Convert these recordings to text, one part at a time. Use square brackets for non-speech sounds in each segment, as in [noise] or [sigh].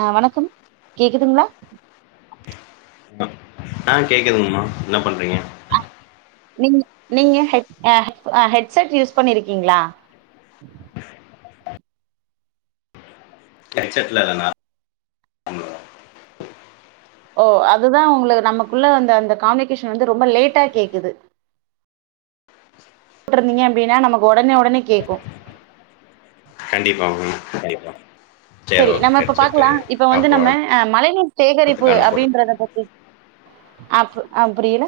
ஆ வணக்கம் கேக்குதுங்களா ஆ கேக்குதுங்கம்மா என்ன பண்றீங்க நீங் நீங்க ஹெட் ஆ ஹெட்செட் யூஸ் பண்ணிருக்கீங்களா ஹெட்செட்ல்லதானா ஓ அதுதா உங்களுக்கு நமக்குள்ள வந்த அந்த த காம்மிகேஷன் வந்து ரொம்ப லேட்டா கேக்குது கூட்டிருந்தீங்க அப்டினா நமக்கு ஒடனே ஒடனே கேக்கு கண்டிப்பாங்க கண்டிப்பா செரி நம்ம இப்ப பாக்கலா இப்ப வந்து நம்ம மழை நீர் அடுத்த சேகரிப்பு காலில் போட்டு அப்டின்றத பத்தி அப் அ புரியல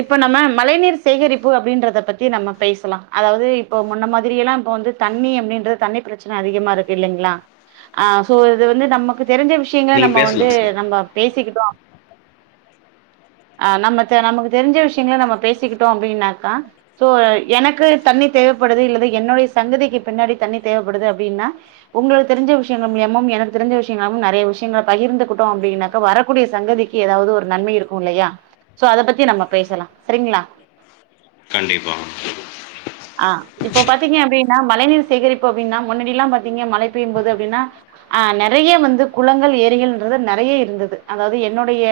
இப்ப நம்ம மழை நீீர் சேகரிப்பு அப்டின்றத பத்தி நம்ம பேசலா அதாவது இப்ப முன்ன மாதிரிலா இப்ப வந்து தண்ணி அப்டின்றது தண்ணி பிரச்சன அதிகமாருக்கு இல்லைங்ளா ஆ சோ இது வந்து நமக்கு தெரிஞ்ச விஷ்யங்கள நீங்கள் நம்ம வந்து பேசலாம் நம்ம பேசிக்கிட்டோ ஆ நம்ம நமக்கு தெரிஞ்ச விஷ்யங்கள நம்ம பேசிக்கிட்டோ அப்டின்னாக்கா சோ எனக்கு தண்ணி தேவப்படுது இல்லது என்னுடைய சங்கதிக்கு பின்னாடி தண்ணி தேவப்படுது அப்டினா உங்ளுக்கு தெரிஞ்ச விஷ்யங்கள் முளைமும் எனக்கு தெரிஞ்ச விஷ்யங்ளமு நிறய விஷ்யங்கள பகிர்ந்துக்கிட்டோ அப்டின்னாக்கா வரக்கூடிய சங்கதிக்கு ஏதாவது ஒரு நன்மைருக்கு இல்லையா சோ அத பத்தி நம்ம பேசலா சரிங்ளா கண்டிப்பா ஆ இப்போ பாத்தீங்க அப்டினா மழைநீர் சேகரிப்பு அப்டினா முன்னாடிலா பாத்தீங்க மழை பெய்யு போது அப்டினா ஆ நிறைய வந்து குளங்கள் ஏரிகள்ன்றது நிறைய இருந்தது அதாவது என்னுடைய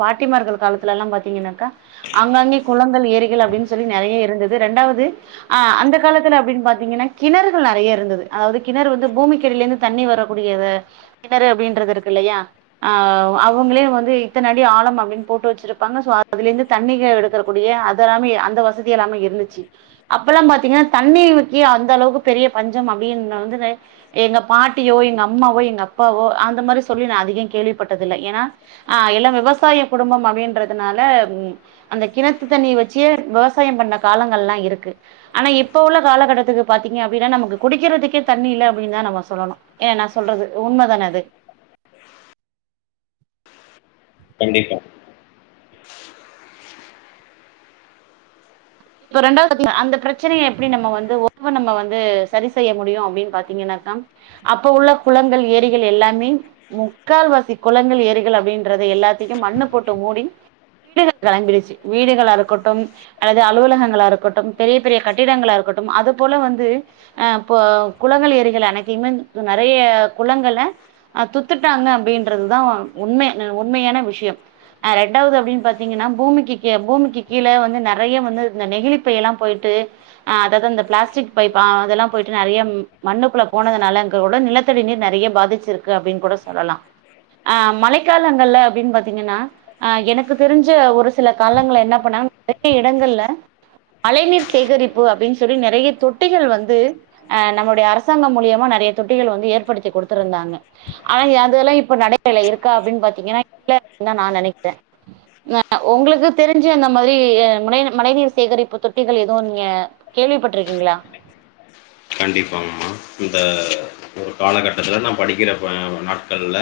பாட் ட்டிமார்கள் காலத்துலலா பாத்திங்கனாக்கா அங்கங்கே குளங்கள் ஏரிகள் அப்டின் சொல்லி நிறைய இருந்தது ரெண்டாவது ஆ அந்த காலத்துல அப்டின் பாத்தீங்கனா கிணறுகள் நிறைய இருந்தது அதாவது கிணறு வந்து பூமிக்கடிலருந்து தண்ணி வரக்கூடிய கிணறு அப்டின்றதுருக்கு இல்லையா ஆ அவங்ளே வந்து இத்தனடி ஆழ அப்டி போட்டு வச்சுருப்பாங்க சோ அதுலருந்து தண்ணி எடுக்கக்கூடிய அதெல்லா அந்த வசதி எல்லாமே இருந்துச்சு அப்பெல்லா பாத்தீங்கனா தண்ணிக் அந்தளவுக்கு பெரிய பஞ்சம் அப்டின்னு வந்து எங்க பாட்டியோ எங்க அம்மாவோ எங்க அப்பாவோ அந்த மாரி சொல்லி நா அதிகம் கேள்விப்பட்டதில்ல ஏனா அ எல்லா விவசாயம் குடும்பம் அப்டின்றதுனால உம் அந்த கிணத்து தண்ணி வச்சே விவசாயம் பண்ண காலங்கள்லா இருக்கு ஆனா இப்ப உள்ள காலகட்டத்துக்கு பாத்தீங்க அப்டினா நமக்கு குடிக்கிறதுக்கே தண்ணி இல்ல அப்டின்தா நம்ம சொல்லணும் ஏ நா சொல்றது உண்மதான அது கண்டிப்பா இப்ப ரெண்டாவது பாத்தீங்னா அந்த பிரச்சனைய எப்டி நம்ம வந்து நம்ம வந்து ஒவ்வொனு நம்ம வந்து சரி செய்ய முடியும் அப்டின் பாத்தீங்கனாக்கா அப்ப உள்ள குளங்கள் ஏரிகள் எல்லாமே முக்கால்வாசி குளங்கள் ஏரிகள் அப்டின்றத எல்லாத்தையும் மண்ணு போட்டு மூடி வீடுகள் கிளம்பிடுச்சு வீடுகள் அறுக்கட்டும் அல்லது அலுவலகங்ளா இருக்கட்டும் பெரிய பெரிய கட்டிடங்களா இருக்கட்டும் அது போல வந்து அ போ குளங்கள் ஏரிகள் அனைத்தையுமே நறைய குளங்கள அ துத்துட்டாங்க அப்டின்றதுதா உண்மை ன உண்மையான விஷ்யம் ரெண்டாவது அப்டின் பாத்தீங்கனா பூமிக்கு கீ பூமிக்கு கீழ வந்து நறைய வந்து இந்த நெகிழிப்பைலா போயிட்டு அ அதாது அந்த பிளாஸ்டிக் பைப்ப அதெல்லா போயிட்டு நறைய மண்ணுக்குள்ள போனதுனால அங்க உள்ள நிலத்தடி நீர் நறைய பாதிச்சிருக்கு அப்டின் கூட சொல்லலாம் அ மழைக்காலங்கள்ல அப்டின் பாத்தீங்கனா அ எனக்கு தெரிஞ்ச ஒரு சில காலங்கள் என்ன பண்ணாங்க நறைய இடங்கள்ல மழைநீர் சேகரிப்பு அப்டின் சொல்லி நறைய தொட்டிகள் வந்து அ நம்முடைய அரசாங்கம் மூலியமா நறைய தொட்டிகள் வந்து ஏற்படுத்தி கொடுத்துருந்தாங்க ஆனா அதெல்லா இப்ப நடைமுறைல இருக்கா அப்டின் பாத்தீங்கனா இல்ல அப்டின்தா நா நினைக்கிற ஆ உங்ளுக்கு தெரிஞ்சு அந்த மாரி அ மழைநீ மழைநீர் செ சேகரிப்பு தொட்டிகள் எதுவும் நீங்க கேள்விப்பட்டிருக்கீங்ளா கண்டிப்பாங்மா இந்த ஒரு காலகட்டத்துல நா படிக்கிறப்ப நாட்கள்ல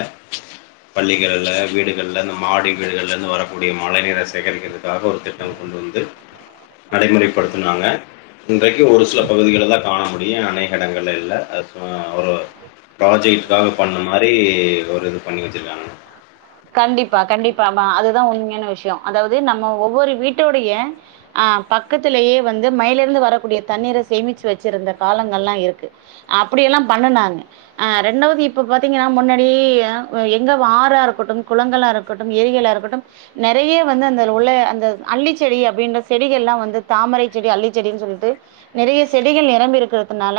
பள்ளிகள்ல வீடுகள்ல இந்த மாடி வீடுகள்லருந்து வரக்கூடிய மழை நீர சேகரிக்கிறது க்காக ஒரு திட்டம் கொண்டு வந்து நடைமுறைப்படுத்துனாங்க இன்றைக்கு ஒரு சில பகுதிகளதா காண மு டியு அணேக இடங்கள்ல இல்ல சோ அ ஒரு ப்ராஜெக்ட்க்காக பண்ண மாரி ஒரு இது பண்ணி வச்சிருகாங்க கண்டிப்பா கண்டிப்பா மா அதுதா உண்மையான விஷ்யோ அதாவது நம்ம ஒவ்வொரு வீட்டோடைய அ பக்கத்திலேயே வந்து மயிலிருந்து வரக்கூடிய தண்ணீர சேமிச்சு வச்சிருந்த காலங்கள்லா இருக்கு அப்டியெல்லாம் பண்ணனாங்க அ ரெண்டாவது இப்ப பாத்தீங்கனா முன்னாடி எ எங்க வாராருக் கட்டும் குளங்களா இருக்கட்டும் ஏரிகளா இருக்கட்டும் நறைய வந்து அந்த உள்ள அந்த அள்ளி செடி அப்டின்ற செடிகள்லா வந்து தாமரை செடி அள்ளி செடின் சொல்லிட்டு நறைய செடிகள் நிரம்பிருக்றதுனால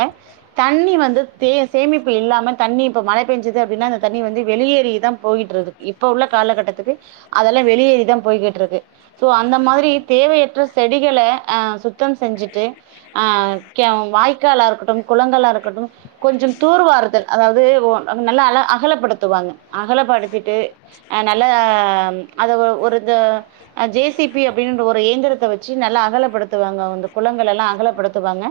தண்ணி வந்து தே சேமிப்பு இல்லாம தண்ணி இப்ப மழை பேஞ்சது அப்டினா அந்த தண்ணி வந்து வெளியேறிதா போயிட்ருக் இப்போ உள்ள காலகட்டத்துக்கு அதெல்லா வெளியேறிதா போய்கிட்ருக்கு சோ அந்த மாரி தேவையற்ற செடிகள அ சுத்தம் செஞ்சுட்டு ஆ கெ வாய்க்காலாருக்கட்டும் குளங்களா இருக்கட்டும் கொஞ்சம் தூர்வாரதல் அதாவது ஒன் நல்லா அழ அகலப்படுத்துவாங்க அகலப்படுத்திட்டு அ நல்லாம் அத ஒரு ஒரு த அ ஜே சி பி அப்டின்ற ஒரு இயந்திரத்த வச்சு நல்லா அகலப்படுத்துவாங்க அந்த குளங்கலலா அகலப்படுத்துவாங்க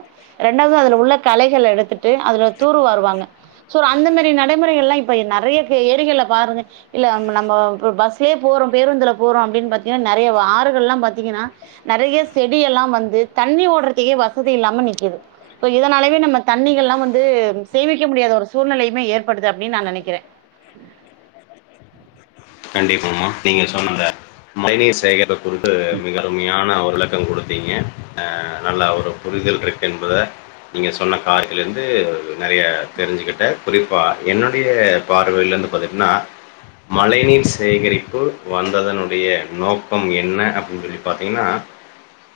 ரெண்டாவது அதுல உள்ள கலைகள எடுத்துட்டு அதுல தூருவாருவாங்க சோ அந்த மேரி நடைமுறைகள்லா இப்ப நறைய ஏரிகள்ல பாருங்க இல்ல நம்ம பஸ்லயே போறோம் பேருந்துல போறோம் அப்டின் பாத்தீங்கனா நறைய ஆறுகள்லாம் பாத்தீங்கனா நிறைய செடியல்லாம் வந்து தண்ணி ஓடுறக்கேயே வசதி இல்லாம நிக்குது சோ இதனாலவே நம்ம தண்ணிகள்லா வந்து சேமிக்க முடியாத ஒரு சூழ்நிலையுமே ஏற்படுது அப்டின் நா நனைக்கிற கண்டிப்பமா நீங்க சொன்ன ந்த மழைநீர் சேகரிப்பு குறித்து மிக அருமையான ஒரு விளக்கம் குடுத்தீங்க நல்ல ஒரு புரிதல் கிடைக்கென்பத நீங்க சொன்ன காரிலிருந்து நறைய தெரிஞ்சுக்கிட்ட குறிப்பா என்னுடைய பார்வைலந்து பாத்தீங்னா மழை நீர் சேகரிப்பு வந்ததனுடைய நோக்கம் என்ன அப்டின் சொல்லி பாத்தீங்னா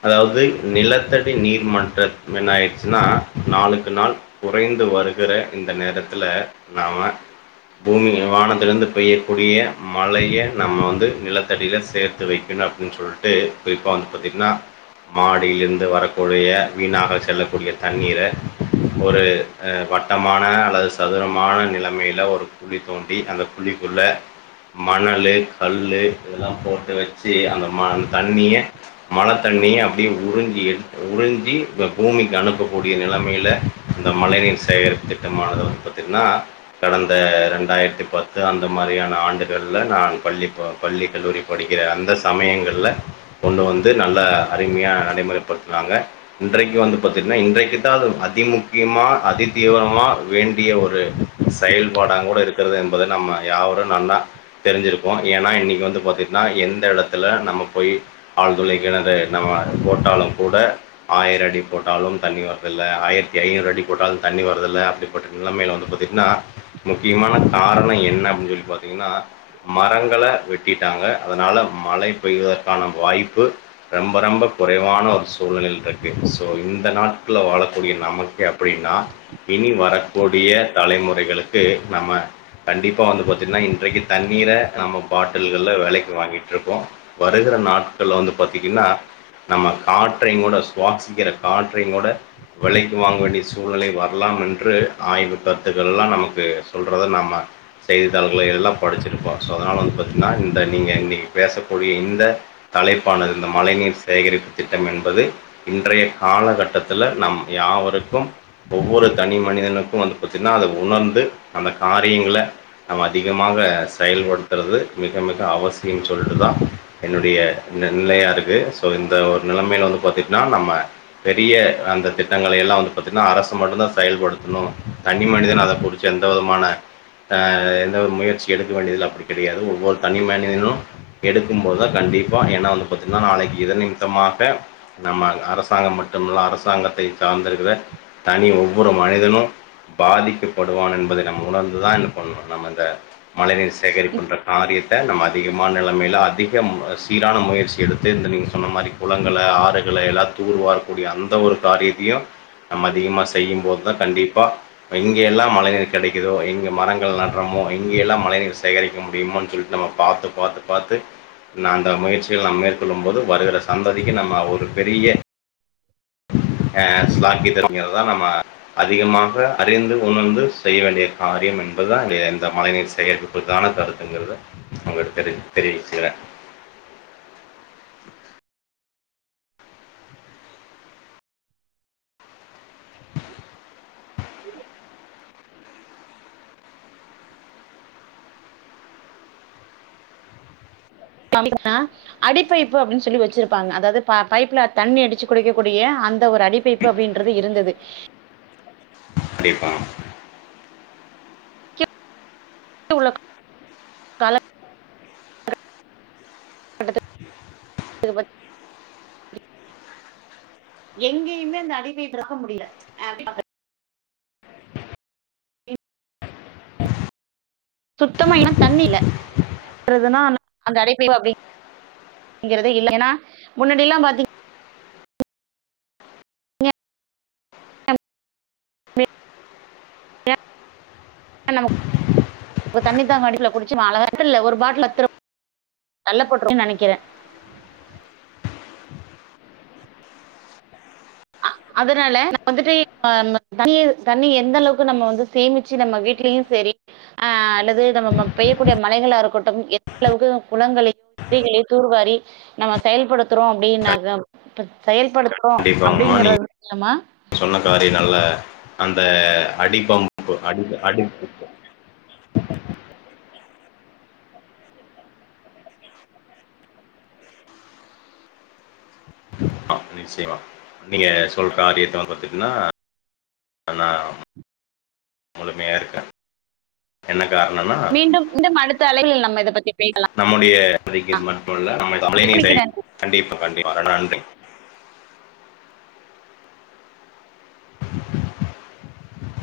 அதாவது நிலத்தடி நீர்மன்ற என்னாயிடுச்சுனா நாளுக்கு நாள் குறைந்து வருகிற இந்த நேரத்துல நாம பூமியு வானத்லந்து பெய்யக்கூடிய மழைய நம்ம வந்து நிலத்தடியில சேத்து வைக்கணு அப்டின் சொல்ட்டு குறிப்பாக வந்து பாத்திங்னா மாடியிலிந்து வரக்கூடிய வீணாக செல்லக்கூடிய தண்ணீர ஒரு அ வட்டமான அல்லது சதுரமான நிலைமையில ஒரு குழி தோண்டி அந்த குழிக்குள்ள மணலு கல்லு இதெல்லா போட்டு வச்சி அந்த மண் தண்ணியே மழத்தண்ணியே அப்டியே உறிஞ்சி எடுத் உறிஞ்சி பூமிக்கு அனுப்பக்கூடிய நிலமைல இந்த மழை நீர் சேகரிப்பு திட்டமானது வந்து பாத்திங்னா கடந்த ரெண்டாயிரத்து பத்து அந்த மாரியான ஆண்டு கள்ல நா பள்ளி பள்ளி கல்லூரி படிக்கிற அந்த சமயங்கள்ல ஒண்ணு வந்து நல்ல அருமையா நடைமுறைப்படுத்னாங்க இன்றைக்கு வந்து பாத்தீங்னா இன்றைக்குத்தா அது அதி முக்கியமா அதிதீவிரமா வேண்டிய ஒரு செயல்பாடாங்கூட இருக்கிறது என்பத நம்ம யாவரும் நல்லா தெரிஞ்சிருப்போம் ஏனா இன்னைக்கு வந்து பாத்திட்னா எந்த எடத்துல நம்ம போய் ஆழ்துளை கிணறு நம்ம போட்டாலும் கூட ஆயிர அடி போட்டாலும் தண்ணி வரதில்ல ஆயிரத்தி ஐநூறு அடி போட்டாலும் தண்ணி வரதுல அப்டி பட்ட நிலமைல வந்து பாத்திட்னா முக்கியமான காரணம் என்ன அப்டின் சொல்லி பாத்தீங்னா மரங்கள வெட்டிடாங்க அதனால மழை பெய்வதற்கான வாய்ப்பு ரொம்ப ரொம்ப குறைவான ஒரு சூழ்நிலைல்ருக்கு சோ இந்த நாட்கள்ல வாழக்கூடிய நமக்கு அப்டினா இனி வரக்கூடிய தலைமுறைகளுக்கு நம்ம கண்டிப்பா வந்து பாத்தீங்னா இன்றைக்கு தண்ணீர நம்ம பாட்டில்கள்ல வெலைக்கு வாங்கிட்ருக்கோம் வருகிற நாட்கள்ல வந்து பாத்தீங்னா நம்ம காற்றைங்கூட சுவாசிக்கிற காற்றையுங்கூட வெலைக்கு வாங்க வேண்டிய சூழ்நிலை வரலாம் என்று ஆய்வு கருத்துகள்லாம் நமக்கு சொல்றத நாம செய்தித்தாள்கள் எல்லாம் பா சோ அதனால வந்து பாத்தீங்னா இந்த நீங்க இன்னைக்கு பேசக்கூடிய இந்த தலைப் பானது இந்த மழை நீர் சேகரிப்பு திட்டம் என்பது இன்றைய காலகட்டத்ல நம் யாவருக்கும் ஒவ்வொரு தனி மனிதனுக்கும் வந்து பாத்தினா அத உணர்ந்து அந்த காரியங்கள நம் அதிகம் மாக செயல்படுத்தறது மிக மிக அவசியம் சொல்ட்டுதா என்னுடைய நெல்லையாருக்கு சோ இந்த ஒரு நிலமைல வந்து பாத்திட்னா நம்ம பெரிய அந்த திட்டங்களையெல்லா வந்து பாத்திட்னா அரசு மட்டுந்தா செயல்படுத்ணும் தனி மனிதன் அத புடிச்ச எந்த விதமான அ எந்தவித முயற்ச சி எடுக்க வேண்டியதில அப்டி கிடையாது ஒவ்வொரு தனி மனிதனு எடுக்கும்போதா கண்டிப்பா எனா வந்து பாத்தீங்கன்னா நாளைக்கு இத நிமித்தமாக நம்ம அரசாங்கம் மட்டுமல்ல அரசாங்கத்தை சார்ந்திருக்கிற தனி ஒவ்வொரு மனிதனும் பாதிக்கப்படுவான் என்பதை நம் உணர்ந்து தா என் பண்ணணும் நம்ம இந்த மழைநீர் சேகரிப்புன்ற காரியத்த நம்ம அதிகமான நெலமைல அதிக சீரான முயற்சி எடுத்து இந்த நீங்க சொன்ன மாரி குளங்கள ஆறுகள எல்லாம் தூர் வாரக்கூடிய அந்த ஒரு காரியத்தையும் நம்ம அதிகமா செய்யும்போது தான் கண்டிப்பா எங்கல்லாம் மழை கெடைக்குதோ எங்க மரங்கள் நடறமோ எங்க எங்கேல்லாம் மழை நீர் சேகரிக்க முடியும்ன்னு சொல்லிட்டு நம்ம பாத்து பாத்து பாத்து நா அந்த முயற்சிகள் நம்ம மேற்கொள்ளும் போது வருகிற சந்ததிக்கு நம்ம ஒரு பெரிய அஹ் ஆக்சுவலா இத எல்லாம் நம்ம அதிகமாக அறிந்து உணர்ந்து செய்ய வேண்டிய காரியம் என்பதுதான் இந்த மழைநீர் சேகரிப்புக்கான கருத்துங்கிறத நா உங்க கிட்ட தெரி தெரி ஆ அடிப்பைப்பு அப்படின்னு சொல்லி வச்சிருப்பாங்க அதாவது ப பைப்புல தண்ணி அடிச்சு குடுக்க குடிய அந்த ஒரு அடிப்பைப்பு அப்படின்றது இருந்தது ப்பாம் உள்ள கா கால [unintelligible] எங்கேயுமே அந்த அடிபைப்பு இருக்க முடியல சுத்தமா ஏன்னா தண்ணி இல்ல தண்ணி இல்ல அப்படிங்கரதுனா அங்க அடைப்ப அப்ப அப்பங்கறத இல்ல ஏன்னா முன்னாடி எல்லாம் பாத்தீங்க [inaudible] தண்ணி தா அங்க அடிப்புல குடிச்ச அழகாத்து ஒரு பாட்டில் பத்துரு கள்ள போட்டுன்னு நினைக்கிறே அதனால நம்ம வந்துட்டு தண்ணி தண்ணி எந்த அளவுக்கு நம்ம வந்து சேமிச்சு நம்ம வீடலயும் சரி அஹ் அல்லது நம்ம பெய்யக்கூடிய மழைகளா இருக்கட்டும் எந்த அளவுக்கு குளங்களையும் ஏறிகளையும் தூர்வாரி நம்ம செயல்படுத்துறோ அப்படின்னா செயல் படுத்துரோ ங்கமா நீங் சொன்ன காரியங்கல்ல அந்த த அடிபம்ப்பு அடி அடிக் ஆ நிச்சயமா நீங்க சொல்ற ஆ ஏத்தவிர பாத்தங்கன்னா அதான் முழுமையா இருக்கே என்ன காரணம்னா மீண்டும் மீண்டும் அடுத்த அலைகளில் நம்ம இதை பத்தி பேசலாம் நம்முடைய மட்டும் இல்ல நம்மலே நினைக்கிறேன் கண்டிப்பா கண்டிப்ப நன்றி